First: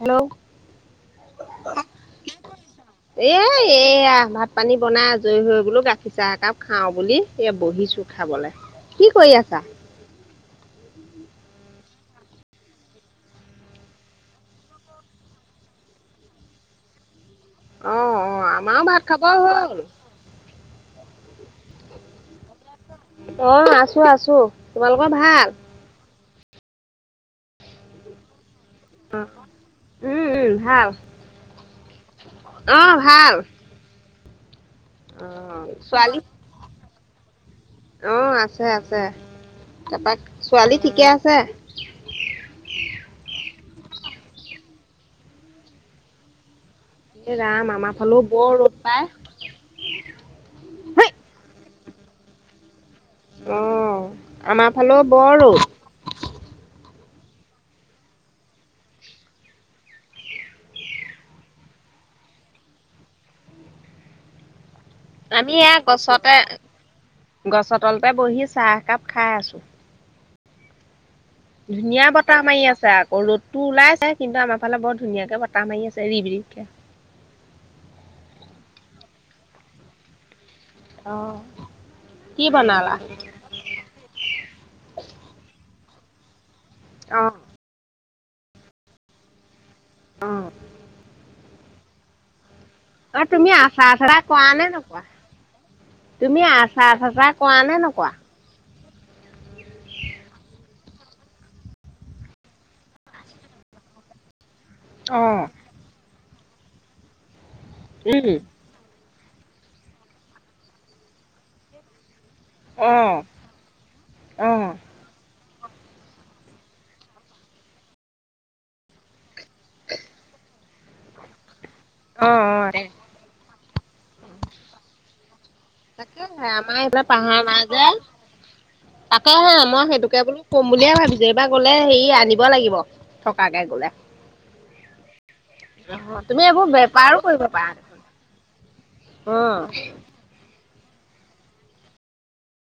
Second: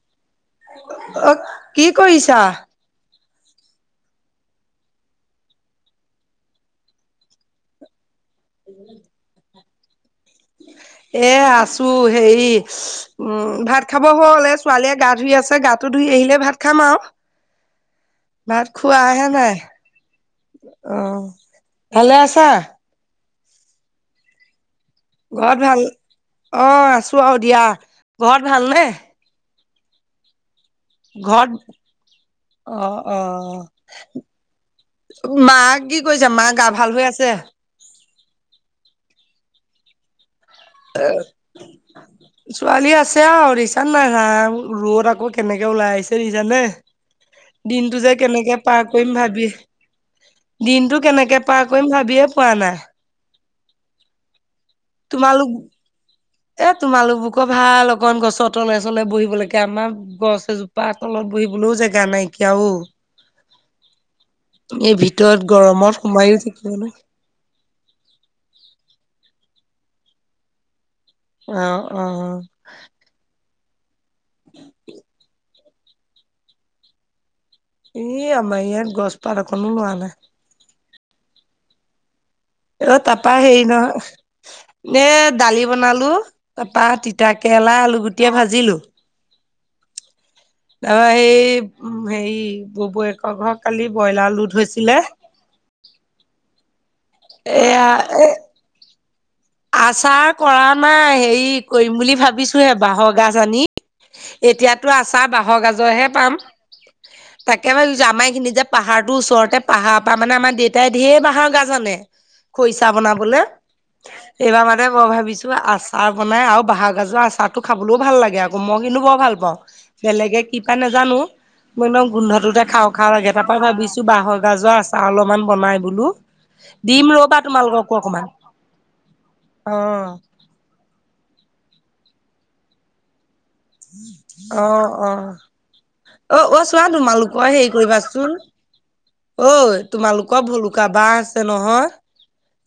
Hello অ কি কৰিছা? এ এইয়া ভাত পানী বনাই আজৰি হৈ বোলো গাখীৰ চাহ একাপ খাও বুলি এই বহিছো। খাবলৈ। কি কৰি আছা? উ এ আছো হেৰি উম, ভাত খাব হ'ল এ ছোৱালীয়ে গা ধুই আছে গাটো ধু ধুই আহিলে ভাত খাম আৰু অ অ ভাত আমাৰো খাব খোৱাহে নাই। হ'ল অ, ভালে আছা? অ, আছো-আছো তোমালোকৰ ভাল? অ, আছো আৰু দিয়া ঘৰত ভালনে? উম-উম [unintelligible] অ', অ', অ মা কি ছোৱালী কৈছে মা গা ভাল হৈ আ আছে? অ, আছে-আছে [unintelligible] [unintelligible] ছোৱালী আছে আৰু ৰিছ [unintelligible] নাই ৰ'দ আকৌ কেনেকে ওলাই আহিছে দেখিছানে? এই ৰাম আমাৰ দিনটো যে ফালেও বৰ কেনেকে ৰ'দ পাৰ পায় কৰিম ভাবি দিনটো কেনেকে পাৰ কইম ভাবিয়ে পোৱা নাই। অ, আমাৰ ফালেও বৰ ৰ'দ। তোমালোক বুকৰ ভাল অকন গছৰ তলে চলে বহিব লৈকে আমাৰ গছ এজোপা তলত বহিবলৈও জেগা নাইকিয়া অ, এই ভিতৰত আমি এয়া গৰমত গছতে সোমাইও থাকেইনে গছৰ তলতে বহি চাহ একাপ খাই আছোঁ। অ অ ধুনীয়া বতাহ মাৰি আছে আকৌ ৰ'দ টো ওলাইছে কিন্তু আমাৰ ফালে বৰ ধুনীয়াকে বতাহ মাৰি আছে ৰিব-ৰিবকে। এ আমাৰ ইয়াত গছপাত একনো লৰা নাই। অ', কি এ বনালা? তাৰপা হেৰি নহয়, নে দালি বনালো। তাৰপা তিতা অ', কেৰেলা আলু গুটিয়ে ভাজিলো। অ'। তাৰপা এই হেৰি অ' বপুয়েকৰ তুমি ঘৰত কালি আচাৰ চাচাৰ ব্ৰইলাৰ কৰা লোড নে হৈছিলে। নকৰা? তুমি আচাৰ চাচাৰ কৰা নে এয়া নকৰা? এ আচাৰ কৰা নাই, হেৰি কৰিম বুলি ভাবিছোহে বাঁহৰ গাজ আনি। এতিয়াতো আচাৰ অ', বাঁহৰ গাজৰহে পাম, তাকে ভাবিছোঁ আমাৰ উম, এখিনি যে পাহাৰ তুৰ ওচৰতে পাহাৰ পৰা মানে আমাৰ দেউতাই ঢেৰ বাঁহৰ গাজ আনে। খৰিচা অ', বনাবলে, এইবাৰ অ', মানে মই ভাবি ছো আচাৰ বনাই আৰু বাঁহৰগাজৰ আচাৰতো খাবলৈও ভাল লাগে আকৌ মই কিন্তু বৰ ভাল পাওঁ, বেলেগ কি পাই নাজানো, মই একদম গোন্ধটোতে অ', দে। খাওঁ খাওঁ লাগে তাৰ পৰা ভাবিছো বাঁহৰ গাজৰ আচাৰ অলপ অকমান বনাই বোলো তাকেহে আমাৰ এইফালে দিম ৰবা তোমালোককো অকণমান। আকৌ সেই মই সেইটোকে বোলো ক'ম বুলিয়ে ভাবিছো‌ঁ এইবাৰ গলে হেৰি আনিব লাগিব। থকাকে গ'লে অ', অ'। তুমি অ', এইবোৰ অ', চোৱা বেপাৰো কৰিব তোমালোকৰ পাৰা হেৰি দেখোন কৰিবাচোন। ঐ অ', তোমালোকৰ ভলুকা বাঁহ আছে নহয়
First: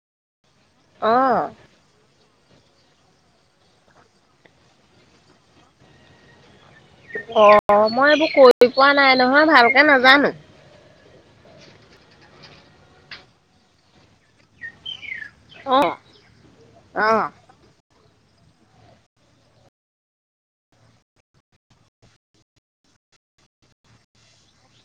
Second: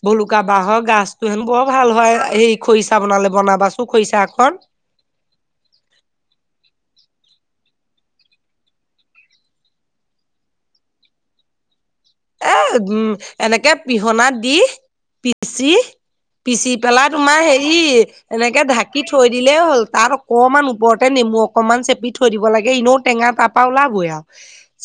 ভলুক কা বাঁহৰ গছতো অ'। হেনো বৰ ভাল হয়। এই খৰিচা বনালে বনাবা চো খৰিচা এখন। অ' মই এইবোৰ কৰি পোৱা নাই নহয় ভালকে নাজানো। এ উম এনেকে পিহনাত দি পিচি অ পিচি পেলাই অ তোমাৰ হেৰি এনেকে ঢাকি থৈ দিলেই হ'ল তাত অকণমান ওপৰতে নেমু অকনমান চেপি থৈ দিব লাগে ইনেও টেঙা তাৰপা ওলাবই আৰু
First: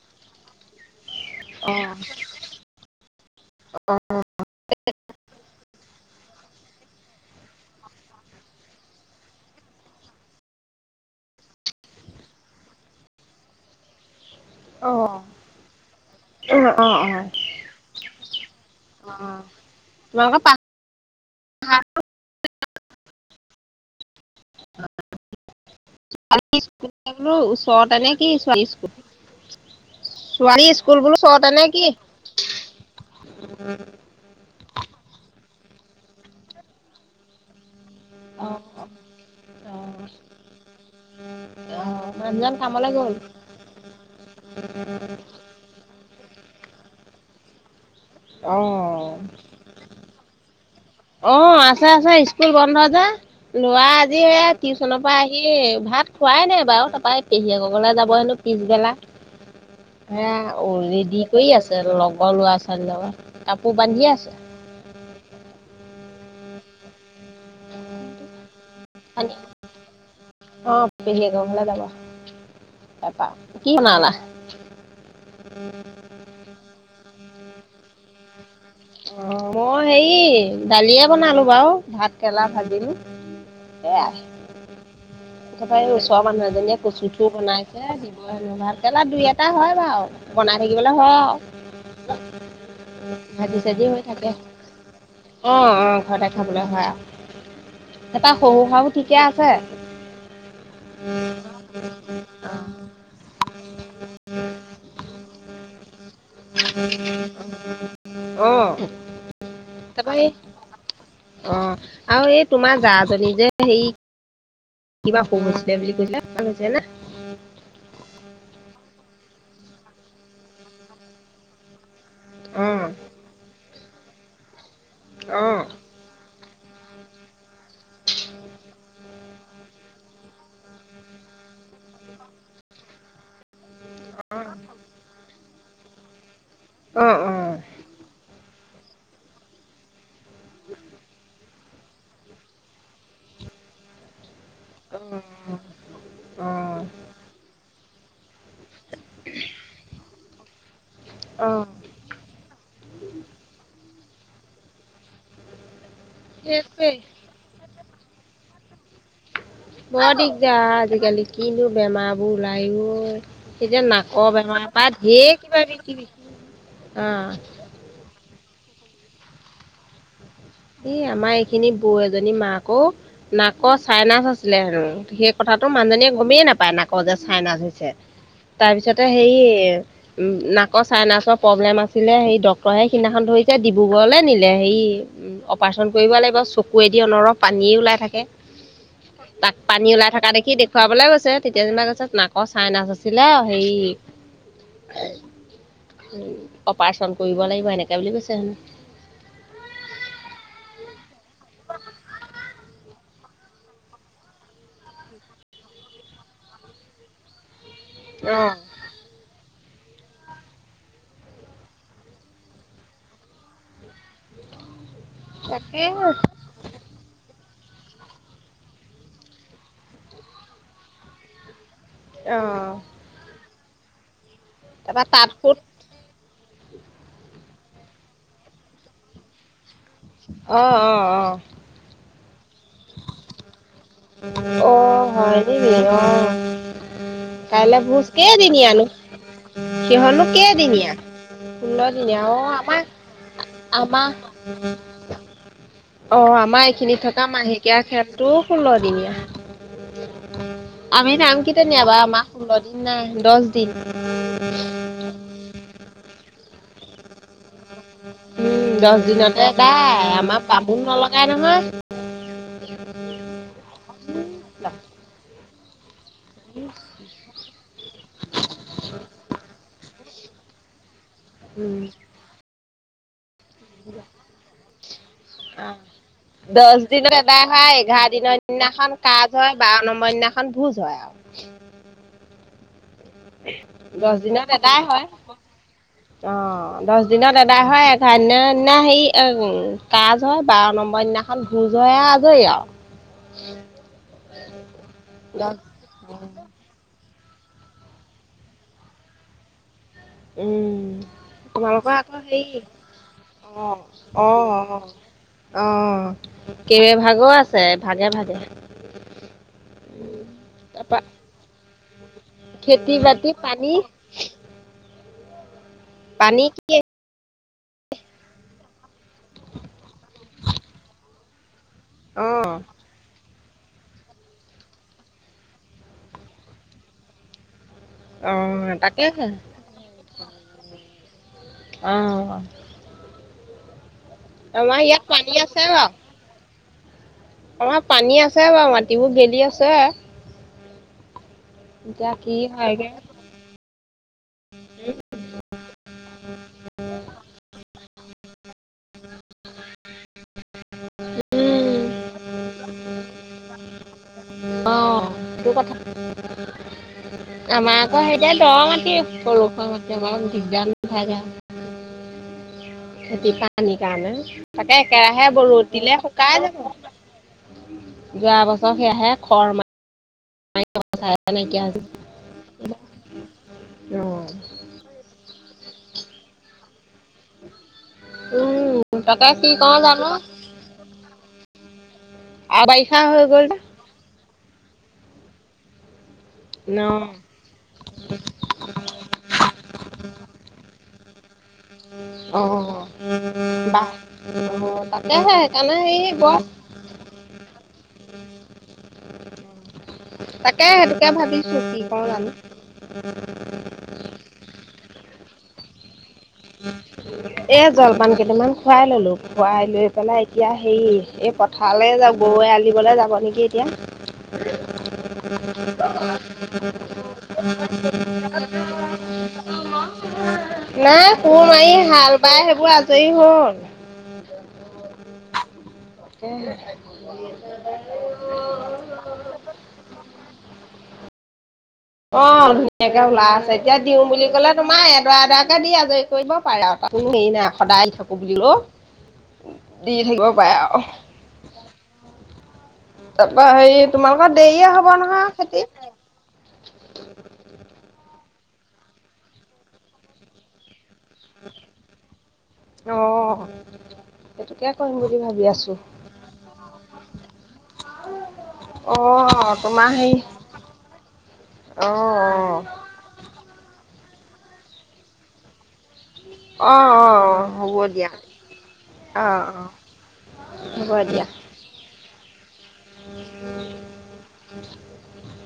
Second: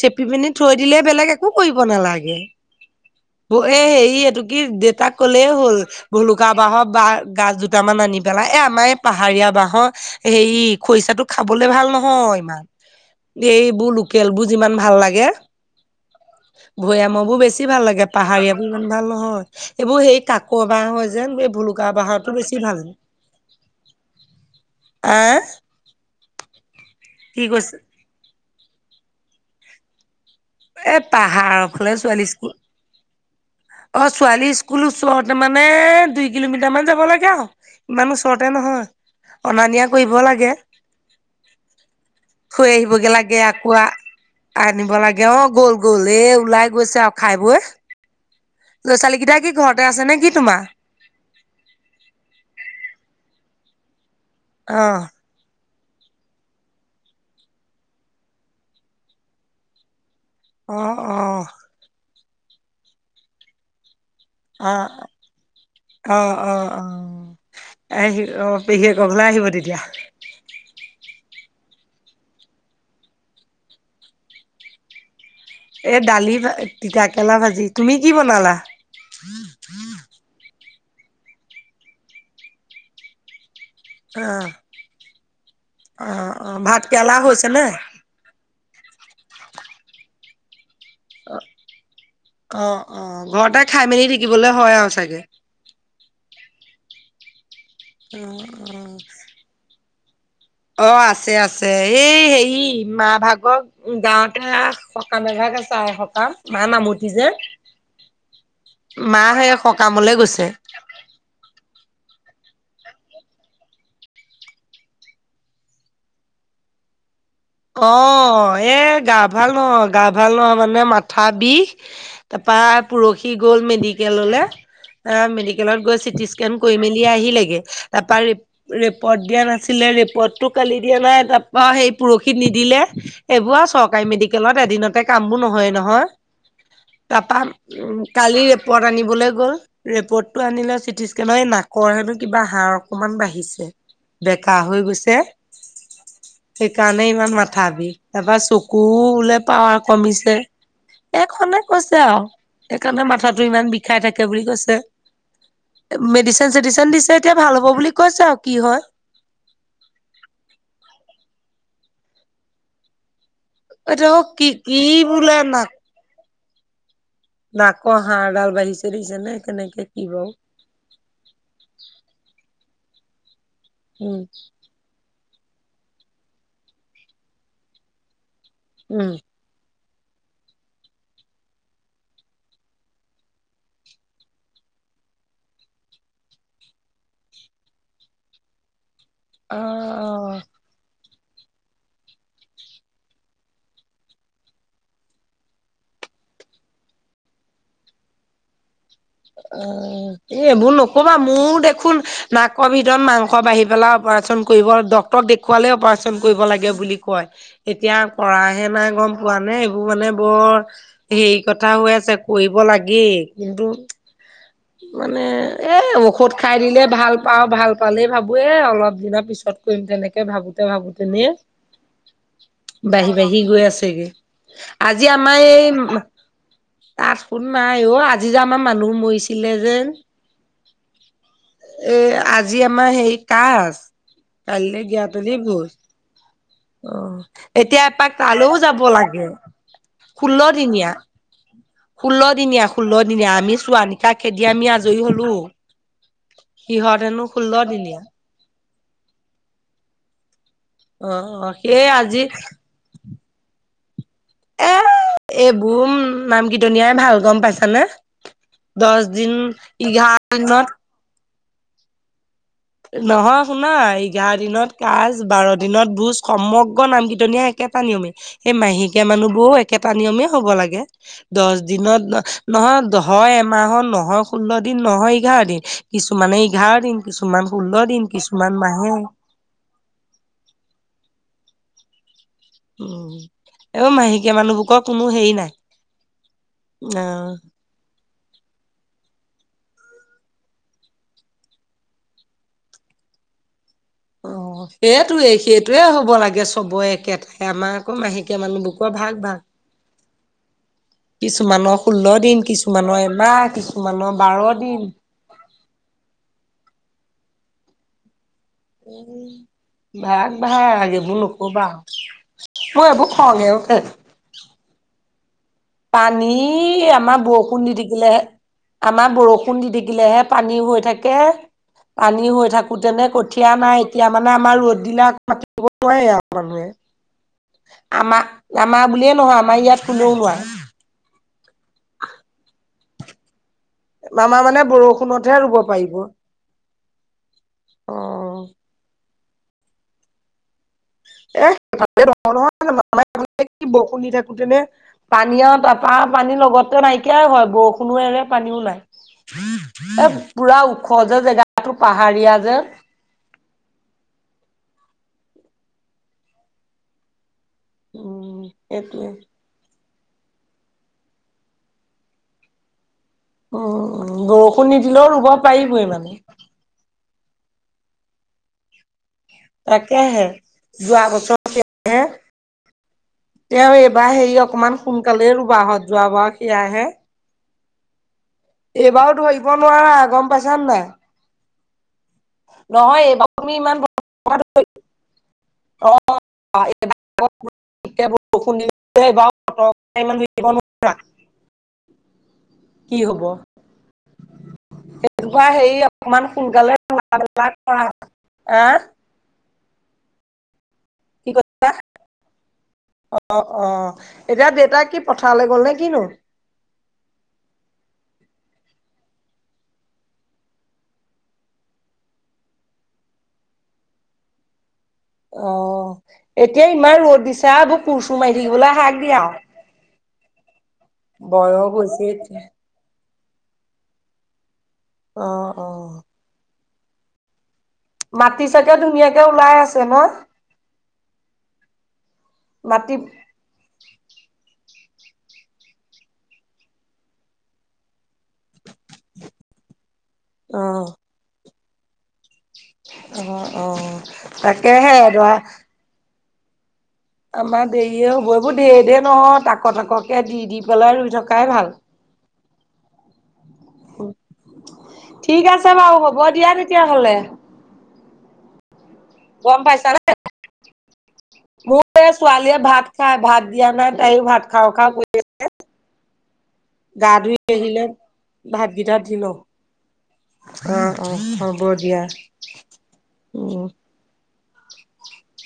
চেপি পিনি থৈ দিলে বেলেগ একো অ কৰিব নালাগে। এ হেৰি এইটো কি দেউতাক ক'লে হ'ল, ভূলুকা বাঁহৰ বাঁহ গাছ দুটামান আনি পেলাই, এ আমাৰ এই পাহাৰীয়া বাঁহৰ হেৰি খৰিচাটো খাব [unintelligible] ভাল নহয় ইমান, এইবোৰ লো কেলবোৰ যিমান অ ভাল লাগে। অ অ' ভৈয়ামৰ বোৰ অ' বেছি ভাল লাগে, পাহাৰীয়াবোৰ ইমান ভাল নহয়। এইবোৰ হেই তোমালোকৰ কাক পাছ বাঁহ হয়। যেন এই ভূলুকা বাঁহৰটো বেছি ভাল। আ [unintelligible] ওচৰতে নে কি ছোৱালী স্কুল? ছোৱালী এ স্কুল বোলো ওচৰতে পাহাৰৰ নে কি? ফালে ছোৱালী স্কুল অ', ছোৱালী স্কুল ওচৰতে মানে দুই কিলোমিটাৰ মান যাব লাগে আৰু ইমান ওচৰতে অ' নহয়, অনা অ' নিয়া কৰিব লাগে। অ' মানুহজন থৈ কামলৈ গ'ল আহিবগে লাগে আকৌ আ আনিব লাগে, অ' গ'ল, গ'ল এই ওলাই গৈছে আৰু খাই বৈ। অ ল'ছালীকেইটা কি ঘৰতে আছে নে কি তোমাৰ? অ', আছে, আছে স্কুল বন্ধ যে, লৰা আজি এ অ টিউচনৰ পৰা আহি ভাত খোৱাই নাই বাৰু তাপা, এই পেহীয়েকৰ যাব হেনো পিছবেলা। হে, অ' ৰেডি কৰি আছে লগৰ লৰা-ছোৱালীৰ লগত কাপোৰ বান্ধি আছে আহ, অ', অ', অ। এহ, অ' পেহীয়েকৰ ঘৰলে বান্ধি আহিব তেতিয়া। অ [unintelligible] এ দালি ভা তিতাকেৰেলা ভাজি, তুমি কি বনালা? মই হেৰি দালিয়ে বনালো বাৰু ভাত কেৰেলা ভাজিলো, সেয়াই। অ তাৰাপৰা এই অ ওচৰৰ মানুহ অ এজনীয়ে ভাত কেৰেলা কচুথোৰ হৈছে নে? বনাইছে দিব হেনো, ভাতকেৰেলা দুই এট তাৰ হয় বাও বনাই থাকিবলে হয় আও। অ ঘৰতে খাই ভাজি-চাজি হৈ মেলি থাকে, থাকিবলৈ হয় আৰু চাগে অ অ ঘৰতে খাব খাবলে হয় আও, অ এটা সৰু হাঁহো ঠিকে আছে? অ আছে আছে এই হেৰি মা ভাগৰ গাৱতে আ সকাম এভাগ আছে আও আই সকাম মায়ে মামুঠি যে, অ মা সেই হ তাৰপৰা সেই, অ, আৰু এই তোমাৰ জাজনী যে হেৰি কিবা অসুখ হৈছে বুলি কৈছিলে ভাল হৈছে না? অ এ গা ভাল নহয় গা ভাল নহয় মানে মাথা বিষ। অ তাৰপৰা পৰহি গ'ল মেডিকেললে, অ মেডিকেলত গৈ চিটি। কেণ কৰি মেলি আহিলেগে তাৰপৰা ৰি ৰিপৰ্ট দিয়া নাছিলে ৰিপৰ্টটো কালি দিয়া নাই। অ সেই পৰহিত নিদিলে এইবোৰ আৰু চৰকাৰী মেডিকেলত এদিনতে কাম বোৰ নহয় নহয়। অ তাৰপৰা উম কালি। পট আনিবলে গ'ল ৰিপৰ্টটো আনিলে চিটি স্কেনৰ এই নাকৰ হেনো কিবা হাৰ অকনমান বাঢ়িছে। বেকা হৈ গৈছে, অ অ সেইকাৰণেই ভাবি তাৰপা চকু বোলে পাৱাৰ কমিছে। অ এইখনে অ কৈছে আও, সেইকাৰণে মাথাটো ইমান বিষাই থাকে বুলি কৈছে। মেডিচিন সেইটোৱে চেডিচিন দিছে এতিয়া ভাল হ'ব বুলি কৈছে আও কি হয়। বৰ দিগদাৰ আজিকালি কিনো বেমাৰবোৰ ওলাই অ। সেই যে এতিয়া নাকৰ কি বেমাৰৰ কি পৰা বোলে ঢেৰ কিবা নাক কিবি। অ' নাকৰ হাড় ডাল বাঢ়িচে দেখিছেনে কেনেকে কি বাৰু। আকৌ নাকৰ উম চাইনাছ আছিলে হেনো। কথাটো মানুহজনীয়ে গমে নাপায় নাকত যে চাইনাজ হৈছে, তাৰপিছতে উম হেৰি। উম নাকৰ চাইনাচৰ প্ৰব্লেম আছিলে সেই ডক্তৰে সিদিনাখন ধৰিছে ডিব্ৰুগড়লৈ নিলে হেৰি। উম অপাৰেচন কৰিব লাগিব চকুৱেদি অনৰহ পানী ওলাই থাকে। অ তাক পানী ওলাই থকা অ দেখি দেখুৱাবলৈ গৈছ। চে তেতিয়া যেনিবা কৈছে নাকৰ চাইনাচ আছিলে হেৰি। অপাৰেচন কৰিব লাগিব এনেকে বুলি কৈছে হেনো। অ এইবোৰ নকবা মোৰ দেখোন নাকৰ ভিতৰত মাংস বাঢ়ি পেলাই। অপাৰেচন কৰিব ডক্তৰক দেখুৱালে অপাৰেচন কৰিব লাগে বুলি কয়। এতিয়া অ', কৰাহে নাই গম পোৱা নে। এইটো মানে বৰ হেৰি কথা হৈ আছে কৰিব লাগে কিন্তু। মানে এ তাকে ঔষধ খাই দিলে ভাল। পাওঁ ভাল পালেই ভাবো এ অলপ দিনৰ পিছত কৰিম তেনেকে ভাবোতে ভাবোতে নে। অ, বাঢ়ি বাঢ়ি গৈ আছেগে, তাৰপা আজি তাঁত আমাৰ সুত এই। তাত শুন নাই অ আজি যে আমাৰ মানুহ মৰিছিলে যে। অ অ অ। আজি আমাৰ হেৰি কাজ। অ, হয় নেকি অ, [unintelligible] অ, কাইলৈ এতিয়া ভোজ এপাক তালৈও যাব কেইদিনীয়ানো লাগে, ষোল্লদিনীয়া। ষোল্লদিনীয়া ও, আমাৰ, চোৱা নিকা খেদি আমি আমাৰ। আজৰি হলো অ আমাৰ সিহঁত এইখিনিত হেনো থকা ষোল্ল মাহেকীয়া দিনীয়া খেতটো ষোল্লদিনীয়া। অ আমি নাম অ কেইটা সেই আজি [unintelligible] দহ দিন। এ এইবোৰ নাম কীৰ্তনিয়াই ভাল গম পাইছ। উম দহ দিনতে তাই এঘাৰ আমাৰ দিনত বামুন নলগাই নহয়। নহয় শুনা এঘাৰ দিনত কাজ বাৰ দিনত বুজ। সমগ্ৰ নাম কীৰ্তনিয় একেটা নিয়মে সেই মাহেকীয়া মানুহবোৰও একেটা নিয়মেই হ'ব লাগে। দহ দিনত ন নহয় হয় এমাহত নহয় ষোল্ল দিন নহয়। এঘাৰ দিন কিছু মানে এঘাৰ দিন কিছু। সদায় হয় এঘাৰ দিনৰ দিনাখন কাজ হয় বাৰ নম্বৰ দিনাখন ভোজ হয়। [unintelligible] উম এ মাহেকীয়া মানুহবোৰৰ কোনো হেৰি নাই। অ দহ অ দিনত এদাই হয়। [unintelligible] দিনা হেৰি কাজ হয় বাৰ নম্বৰ দিনাখন ভোজ হয় আজৰি আৰু। অ সেইটোৱে দহ সেইটোৱে হ'ব লাগে চবৰে একেটা। আমাৰ আকৌ মাহেকীয়া মানুহ বকো ভাগ ভাগ। উম। কিছুমানৰ তোমালোকৰ ষোল্ল আকৌ দিন হেৰি কিছুমানৰ এমাহ অ কিছুমানৰ অ বাৰ অ। দিন অ কেইবা ভাগো আছে, ভাগে ভাগে। এ ভাগ ভাগ, তাৰপা এইবোৰ নকবা আৰু। মোৰ খেতি এইবোৰ বাতি খং এ পানী উঠে। পানী আমাৰ বহু বষুণ দি থাকিলে আমাৰ বৰষুণ দি থাকিলেহে পানী হৈ থাকে। পানী অঁ হৈ থাকোতেনে ক কঠিয়া নাই এতিয়া মানে আমাৰ ৰ'দ বিলাক মাতিব নোৱাৰে আৰু মানুহে। আমাৰ অঁ আমাৰ বুলিয়ে তাকেহে নহয় আমাৰ ইয়াত কোনেও নোৱাৰে। অহ। মামা মানে ইয়াত পানী বৰষুণতহে ৰুব আছে বাৰু পাৰিব। আমাৰ অ পানী আছে বাৰু মাটিবোৰ গেলি আছে। [unintelligible] এ এতিয়া কি হয়গে নহয় বৰষুন দি থাকোতেনে উম, পানীয় তাৰপৰা। পানীৰ লগতে নাইকিয়াই হয়, বৰষুণো এৰে পানীও নাই এ পুৰা ওখ যে জেগাটো পাহাৰীয়া যে। অ সেইটো কথা। আমাৰ আকৌ, হে এতিয়া উম দ মাটি সেইটোৱে পলখোৱা মাটি। [unintelligible] জাব ঠিক যান ন খাই যায় খেতি পানীৰ কাৰণে, উম বৰষুণ তাকে নিদিলেও একেৰাহে ৰুব ৰদ পাৰিবই দিলে মানে শুকাই যাব। যোৱা বছৰ সেয়াহে। খৰ তাকে হে। মাৰি যোৱা বছৰে, নাইকিয়া হৈছে তেওঁ এইবাৰ হেৰি অকমান সোনকালে। বাহত, যোৱা বাৰ সেইয়া হে। উম এইবাৰো তাকে ধৰিব কি কওঁ নোৱাৰা জানো গম পাইছানে নাই। আৰু বাৰিষা নহয় হৈ এইবাৰ গ'ল তুমি যে ইমান অ [unintelligible] অ অ ন এ [unintelligible] [unintelligible] অ অ তাতে সেই সেইকাৰণে এই বছ, [unintelligible] হা, তাকে সেইটোকে ভাবিছো কি কওঁ জানো। অ অ এতিয়া দেউতাক কি পথাৰলৈ গ'ল নে কিনো। [unintelligible] এ জলপান কেইটামান খুৱাই ললো খুৱাই লৈ পেলাই এতিয়া হেৰি এই পথাৰলে যাব, বৌৱে আলিদিবলৈ যাব নেকি এতিয়া। অ এতিয়া ইমান ৰ'দ দিছা আও কোৰচোৰ মাৰি থাকিবলে শাক দিয়া আও, [inaudible] নাই কোৰ মাৰি হাল বাই এতিয়া। সেইবোৰ আজৰি হ'ল। অ অ, উম [unintelligible] মাটি চাতিয়ো ধুনীয়াকে ওলাই আছে ন। অ মাটি ধুনীয়াকে উলাই আছে এতিয়া দিওঁ বুলি ক'লে। তোমাৰ এডৰা এডৰাকে দি আজৰি কৰিব পাৰে আৰু তো হেৰি নাই সদায় থ বন্ধ দি থাকিব পাৰে আৰু অ', তাৰপা অ', হেৰি অ', তোমালোকৰ দেৰিয়ে হব তাকেহে নহয় ধৰা খেতি। আমাৰ দেৰিয়ে হ'ব এইবোৰ দেৰ দেৰ নহয় তাক তাককে দি দি পেলাই ৰুই থকাই ভাল। অ সেইটোকে কৰিম বুলি ভাবি ঠিক আছো আছে বাৰু হ'ব দিয়া তেতিয়াহলে। অহ গম তোমাৰ পাইছানে? হেৰি, অ মোৰ এ ছোৱালীয়ে অ ভাত খাই ভাত দিয়া নাই তাইও ভাত খাওঁ খাওঁ কৰি আছে। অঁ গা অঁ ধুই অঁ হ'ব আহিলে দিয়া ভাতগিটা দি লওঁ অঁ অঁ অ হ'ব অ দিয়া হব দিয়া উম [inaudible]